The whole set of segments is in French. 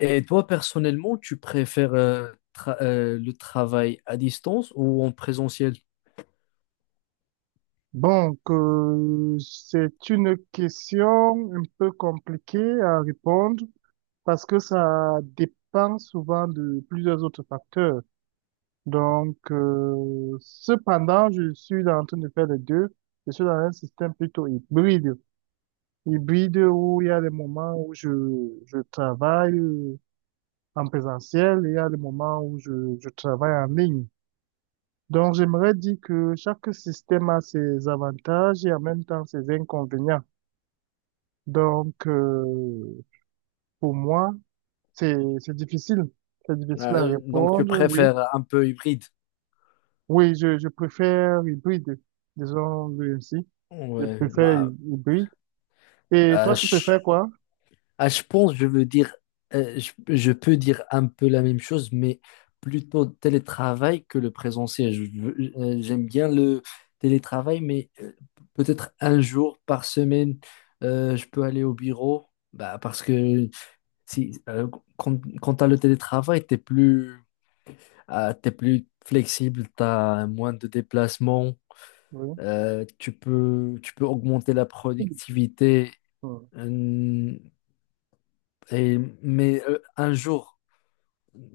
Et toi, personnellement, tu préfères le travail à distance ou en présentiel? Donc, c'est une question un peu compliquée à répondre parce que ça dépend souvent de plusieurs autres facteurs. Donc, cependant, je suis en train de faire les deux. Je suis dans un système plutôt hybride. Hybride où il y a des moments où je travaille en présentiel et il y a des moments où je travaille en ligne. Donc, j'aimerais dire que chaque système a ses avantages et en même temps ses inconvénients. Donc, pour moi, c'est, c'est difficile. C'est difficile à Donc, tu répondre, oui. préfères un peu hybride? Oui, je préfère hybride, disons-le ainsi. Je Ouais, préfère bah, hybride. Et euh, toi, tu je, préfères quoi? Je pense, je veux dire, je peux dire un peu la même chose, mais plutôt télétravail que le présentiel. J'aime bien le télétravail, mais peut-être un jour par semaine, je peux aller au bureau, bah, parce que si, quand tu as le télétravail, tu es plus flexible, t'as moins de déplacements, Oui. euh, tu peux augmenter la productivité. Hmm. euh, un jour,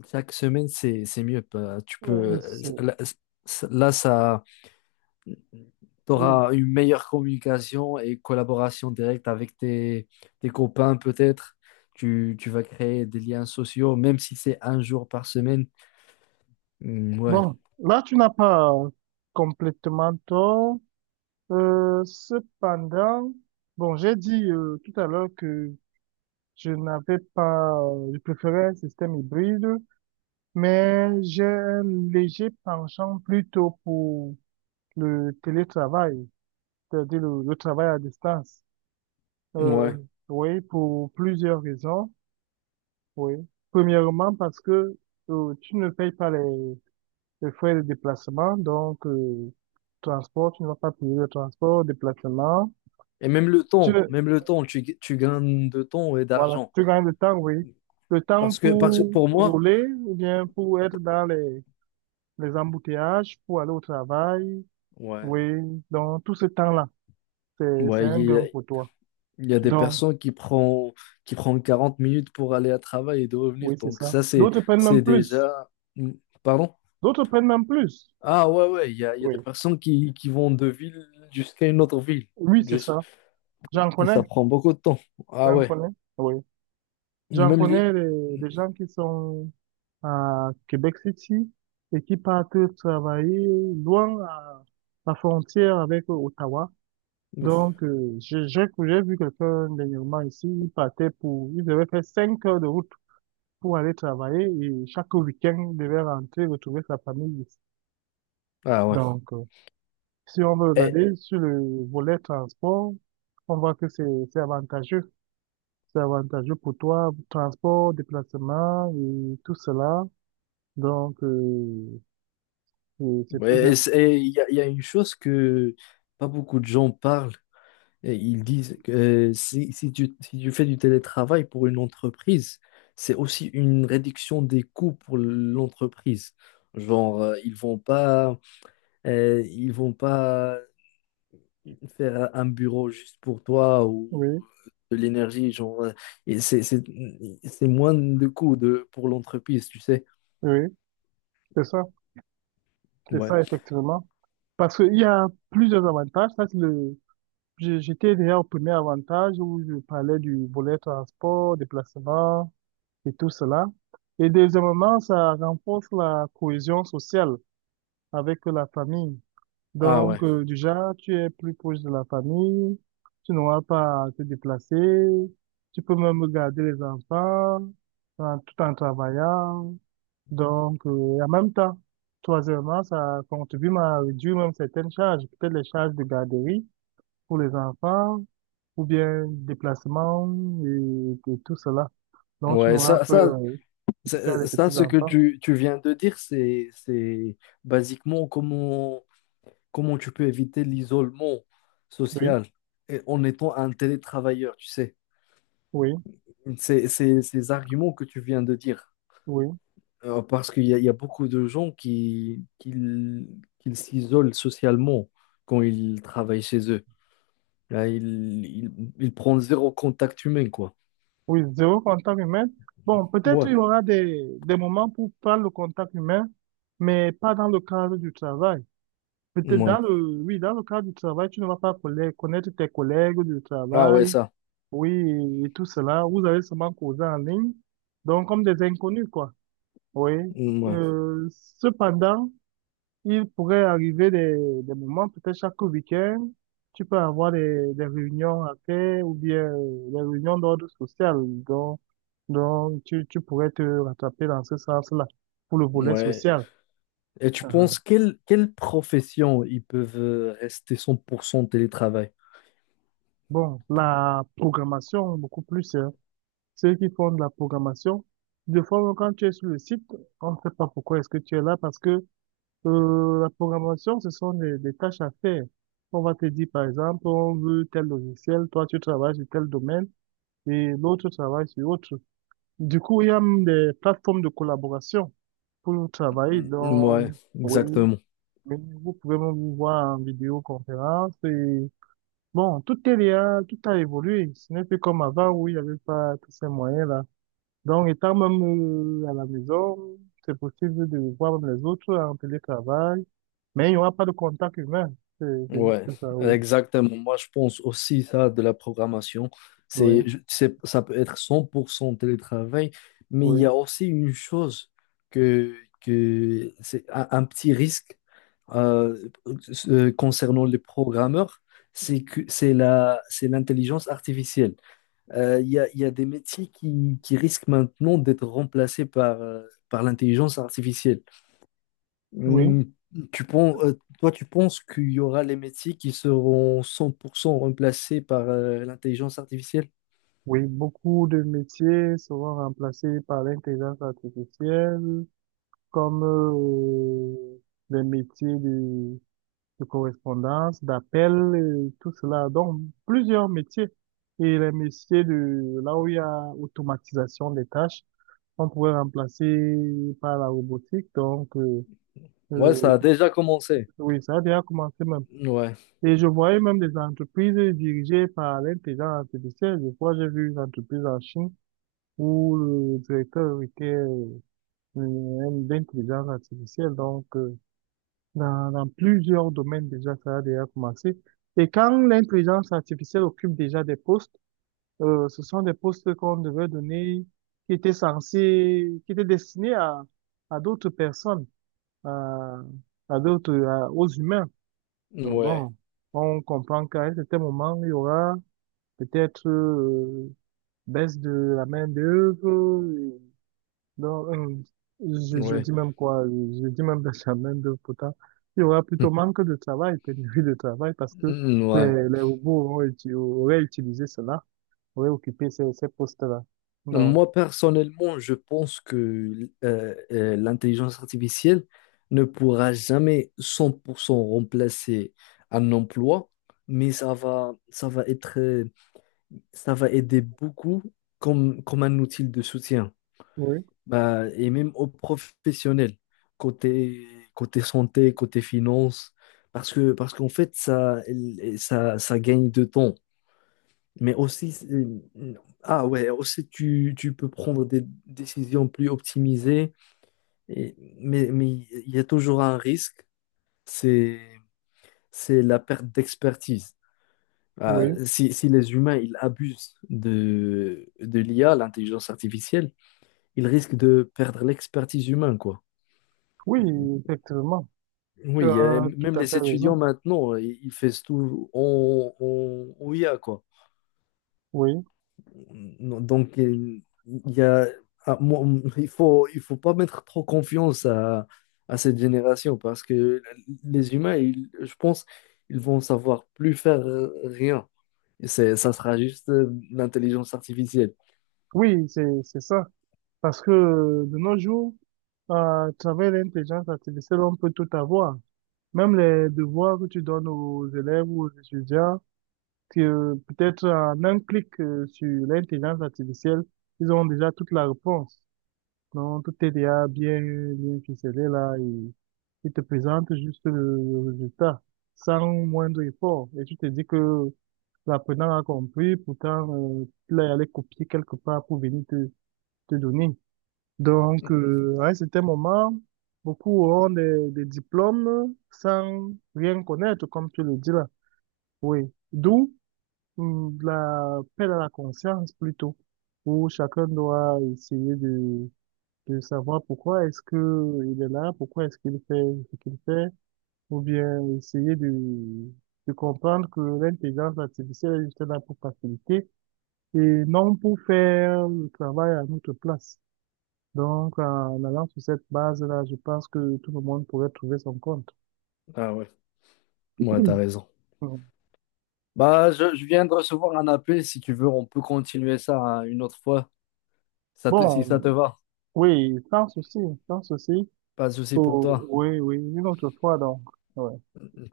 chaque semaine, c'est mieux. Tu Ouais, peux, c'est- là, ça, oui. t'auras une meilleure communication et collaboration directe avec tes copains, peut-être. Tu vas créer des liens sociaux, même si c'est un jour par semaine. Ouais, Bon, là, tu n'as pas complètement tort. Cependant, bon, j'ai dit tout à l'heure que je n'avais pas, je préférais un système hybride, mais j'ai un léger penchant plutôt pour le télétravail, c'est-à-dire le travail à distance. Euh, ouais. oui, pour plusieurs raisons. Oui. Premièrement, parce que tu ne payes pas les frais de déplacement, donc transport, tu ne vas pas payer le transport, déplacement. Et même le Tu, temps, tu gagnes de temps et voilà, d'argent. tu gagnes le temps, oui. Le temps Parce que pour pour moi, rouler ou bien pour être dans les embouteillages pour aller au travail. ouais, Oui, donc tout ce temps-là, c'est ouais, un gain pour toi. il y a des Donc, personnes qui prennent qui prend 40 minutes pour aller à travail et de revenir. oui, c'est Donc ça. ça, c'est, D'autres prennent c'est même plus. déjà… Hmm, Pardon? D'autres prennent même plus. Ah ouais, ouais, il y a des Oui, personnes qui vont de ville jusqu'à une autre ville. oui, c'est Juste- ça. J'en Et connais, ça prend beaucoup de temps. Ah j'en ouais. connais. Oui, j'en Même les… connais des gens qui sont à Québec City et qui partent travailler loin à la frontière avec Ottawa. Ouf. Donc, j'ai vu quelqu'un dernièrement ici, il partait pour, il devait faire 5 heures de route pour aller travailler et chaque week-end, il devait rentrer, retrouver sa famille ici. Ah ouais. Donc, si on veut Et regarder sur le volet transport, on voit que c'est avantageux. C'est avantageux pour toi, transport, déplacement et tout cela. Donc, c'est plus... et il y a une chose que pas beaucoup de gens parlent, et ils disent que si tu fais du télétravail pour une entreprise, c'est aussi une réduction des coûts pour l'entreprise. Genre, ils vont pas faire un bureau juste pour toi ou Oui, de l'énergie. Et c'est, c'est, c'est moins de coûts de, pour l'entreprise, tu sais. oui, c'est ça. C'est Ouais. ça, effectivement. Parce qu'il y a plusieurs avantages. Ça, c'est le... J'étais déjà au premier avantage où je parlais du volet transport, déplacement, et tout cela. Et deuxièmement, ça renforce la cohésion sociale avec la famille. Ah Donc, ouais. Déjà, tu es plus proche de la famille, tu n'auras pas à te déplacer, tu peux même garder les enfants tout en travaillant. Donc, et en même temps, troisièmement, ça contribue à réduire même certaines charges, peut-être les charges de garderie pour les enfants ou bien déplacement et tout cela. Donc, tu Ouais, n'auras ça, pas, ça, tu as ça, les ça, ce que petits-enfants. Tu viens de dire, c'est basiquement comment comment tu peux éviter l'isolement Oui, social en étant un télétravailleur, tu sais? oui, Ces arguments que tu viens de dire. oui, Parce qu'il y a beaucoup de gens qui s'isolent socialement quand ils travaillent chez eux. Là, ils prennent zéro contact humain, quoi. oui, zéro contact humain. Bon, peut-être il Ouais, y aura des moments pour faire le contact humain, mais pas dans le cadre du travail. Peut-être dans ouais. le, oui, dans le cadre du travail, tu ne vas pas connaître tes collègues du Ah ouais, travail, ça. oui, et tout cela. Vous allez seulement causer en ligne, donc comme des inconnus, quoi. Oui. Ouais, Euh, cependant, il pourrait arriver des moments, peut-être chaque week-end, tu peux avoir des réunions à faire ou bien des réunions d'ordre social. Donc, donc tu pourrais te rattraper dans ce sens-là pour le volet ouais. social. Et tu uh penses quelle profession ils peuvent rester 100% télétravail? Bon, la programmation, beaucoup plus, hein. Ceux qui font de la programmation, de fois, quand tu es sur le site, on ne sait pas pourquoi est-ce que tu es là parce que la programmation, ce sont des tâches à faire. On va te dire, par exemple, on veut tel logiciel, toi tu travailles sur tel domaine et l'autre travaille sur autre. Du coup, il y a même des plateformes de collaboration pour travailler. Ouais, Donc, oui, exactement. oui, vous pouvez même voir en vidéoconférence et bon, tout est là, tout a évolué. Ce n'est plus comme avant où il n'y avait pas tous ces moyens-là. Donc, étant même à la maison, c'est possible de voir même les autres en télétravail, mais il n'y aura pas de contact humain. C'est Ouais, juste ça, oui. exactement. Moi, je pense aussi ça de la programmation. Oui, Ça peut être 100% télétravail, mais il y a oui, aussi une chose que, que c'est un petit risque euh, concernant les programmeurs, c'est que c'est l'intelligence artificielle. Il y a des métiers qui risquent maintenant d'être remplacés par, par l'intelligence artificielle. oui. Hmm. Tu penses, tu penses qu'il y aura les métiers qui seront 100% remplacés par l'intelligence artificielle? Oui, beaucoup de métiers seront remplacés par l'intelligence artificielle, comme les métiers de correspondance, d'appel, tout cela. Donc, plusieurs métiers. Et les métiers de là où il y a automatisation des tâches, on pourrait remplacer par la robotique. Donc, Ouais, euh, ça a déjà commencé. oui, ça a déjà commencé même. Ouais, Et je voyais même des entreprises dirigées par l'intelligence artificielle. Je crois, j'ai vu une entreprise en Chine où le directeur était d'intelligence artificielle. Donc, dans plusieurs domaines déjà, ça a déjà commencé. Et quand l'intelligence artificielle occupe déjà des postes, ce sont des postes qu'on devait donner, qui étaient censés, qui étaient destinés à d'autres personnes. À, à d'autres, aux humains. Donc ouais, bon, on comprend qu'à un certain moment, il y aura peut-être baisse de la main-d'œuvre. Non, je ouais. dis même quoi, je dis même baisse de la main-d'œuvre pourtant. Il y aura plutôt manque de travail, pénurie de travail, parce que Hmm, ouais. Les robots auraient utilisé cela, auraient occupé ces postes-là. Non. Moi, personnellement, je pense que l'intelligence artificielle ne pourra jamais 100% remplacer un emploi, mais ça va être, ça va aider beaucoup comme, comme un outil de soutien. Oui, Bah, et même aux professionnels, côté, côté santé, côté finance, parce qu'en fait, ça gagne de temps. Mais aussi, aussi tu peux prendre des décisions plus optimisées, et, mais il y a toujours un risque, c'est, c'est la perte d'expertise. Ah, oui, si les humains ils abusent de l'IA, l'intelligence artificielle, ils risquent de perdre l'expertise humaine, quoi. oui, effectivement. Tu Oui, as tout même à les fait étudiants raison. maintenant, ils font tout en I a quoi. Oui, Non, donc, il y a, ah, moi, il faut pas mettre trop confiance à cette génération parce que les humains, ils- je pense, ils vont savoir plus faire rien. Et ça sera juste l'intelligence artificielle. oui, c'est ça. Parce que de nos jours, euh, à travers l'intelligence artificielle, on peut tout avoir. Même les devoirs que tu donnes aux élèves ou aux étudiants, que peut-être en un clic sur l'intelligence artificielle, ils ont déjà toute la réponse. Donc, tout est déjà bien, bien ficelé là. Et il te présente juste le résultat sans moindre effort. Et tu te dis que l'apprenant a compris, pourtant, il est allé copier quelque part pour venir te donner. Donc, à un certain moment, beaucoup auront des diplômes sans rien connaître, comme tu le dis là. D'où la peine à la conscience plutôt, où chacun doit essayer de savoir pourquoi est-ce que il est là, pourquoi est-ce qu'il fait ce qu'il fait, ou bien essayer de comprendre que l'intelligence artificielle est juste là pour faciliter et non pour faire le travail à notre place. Donc, en allant sur cette base-là, je pense que tout le monde pourrait trouver son compte. Ah ouais, ouais, t'as raison. Mm. Bah, je viens de recevoir un appel. Si tu veux, on peut continuer ça hein, une autre fois, ça te- si Bon, ça te va. oui, sans souci, sans souci. Pas de souci pour toi. Oui, oui, une autre fois, donc. Ouais,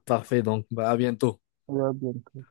Parfait, donc bah, à bientôt. on verra bien.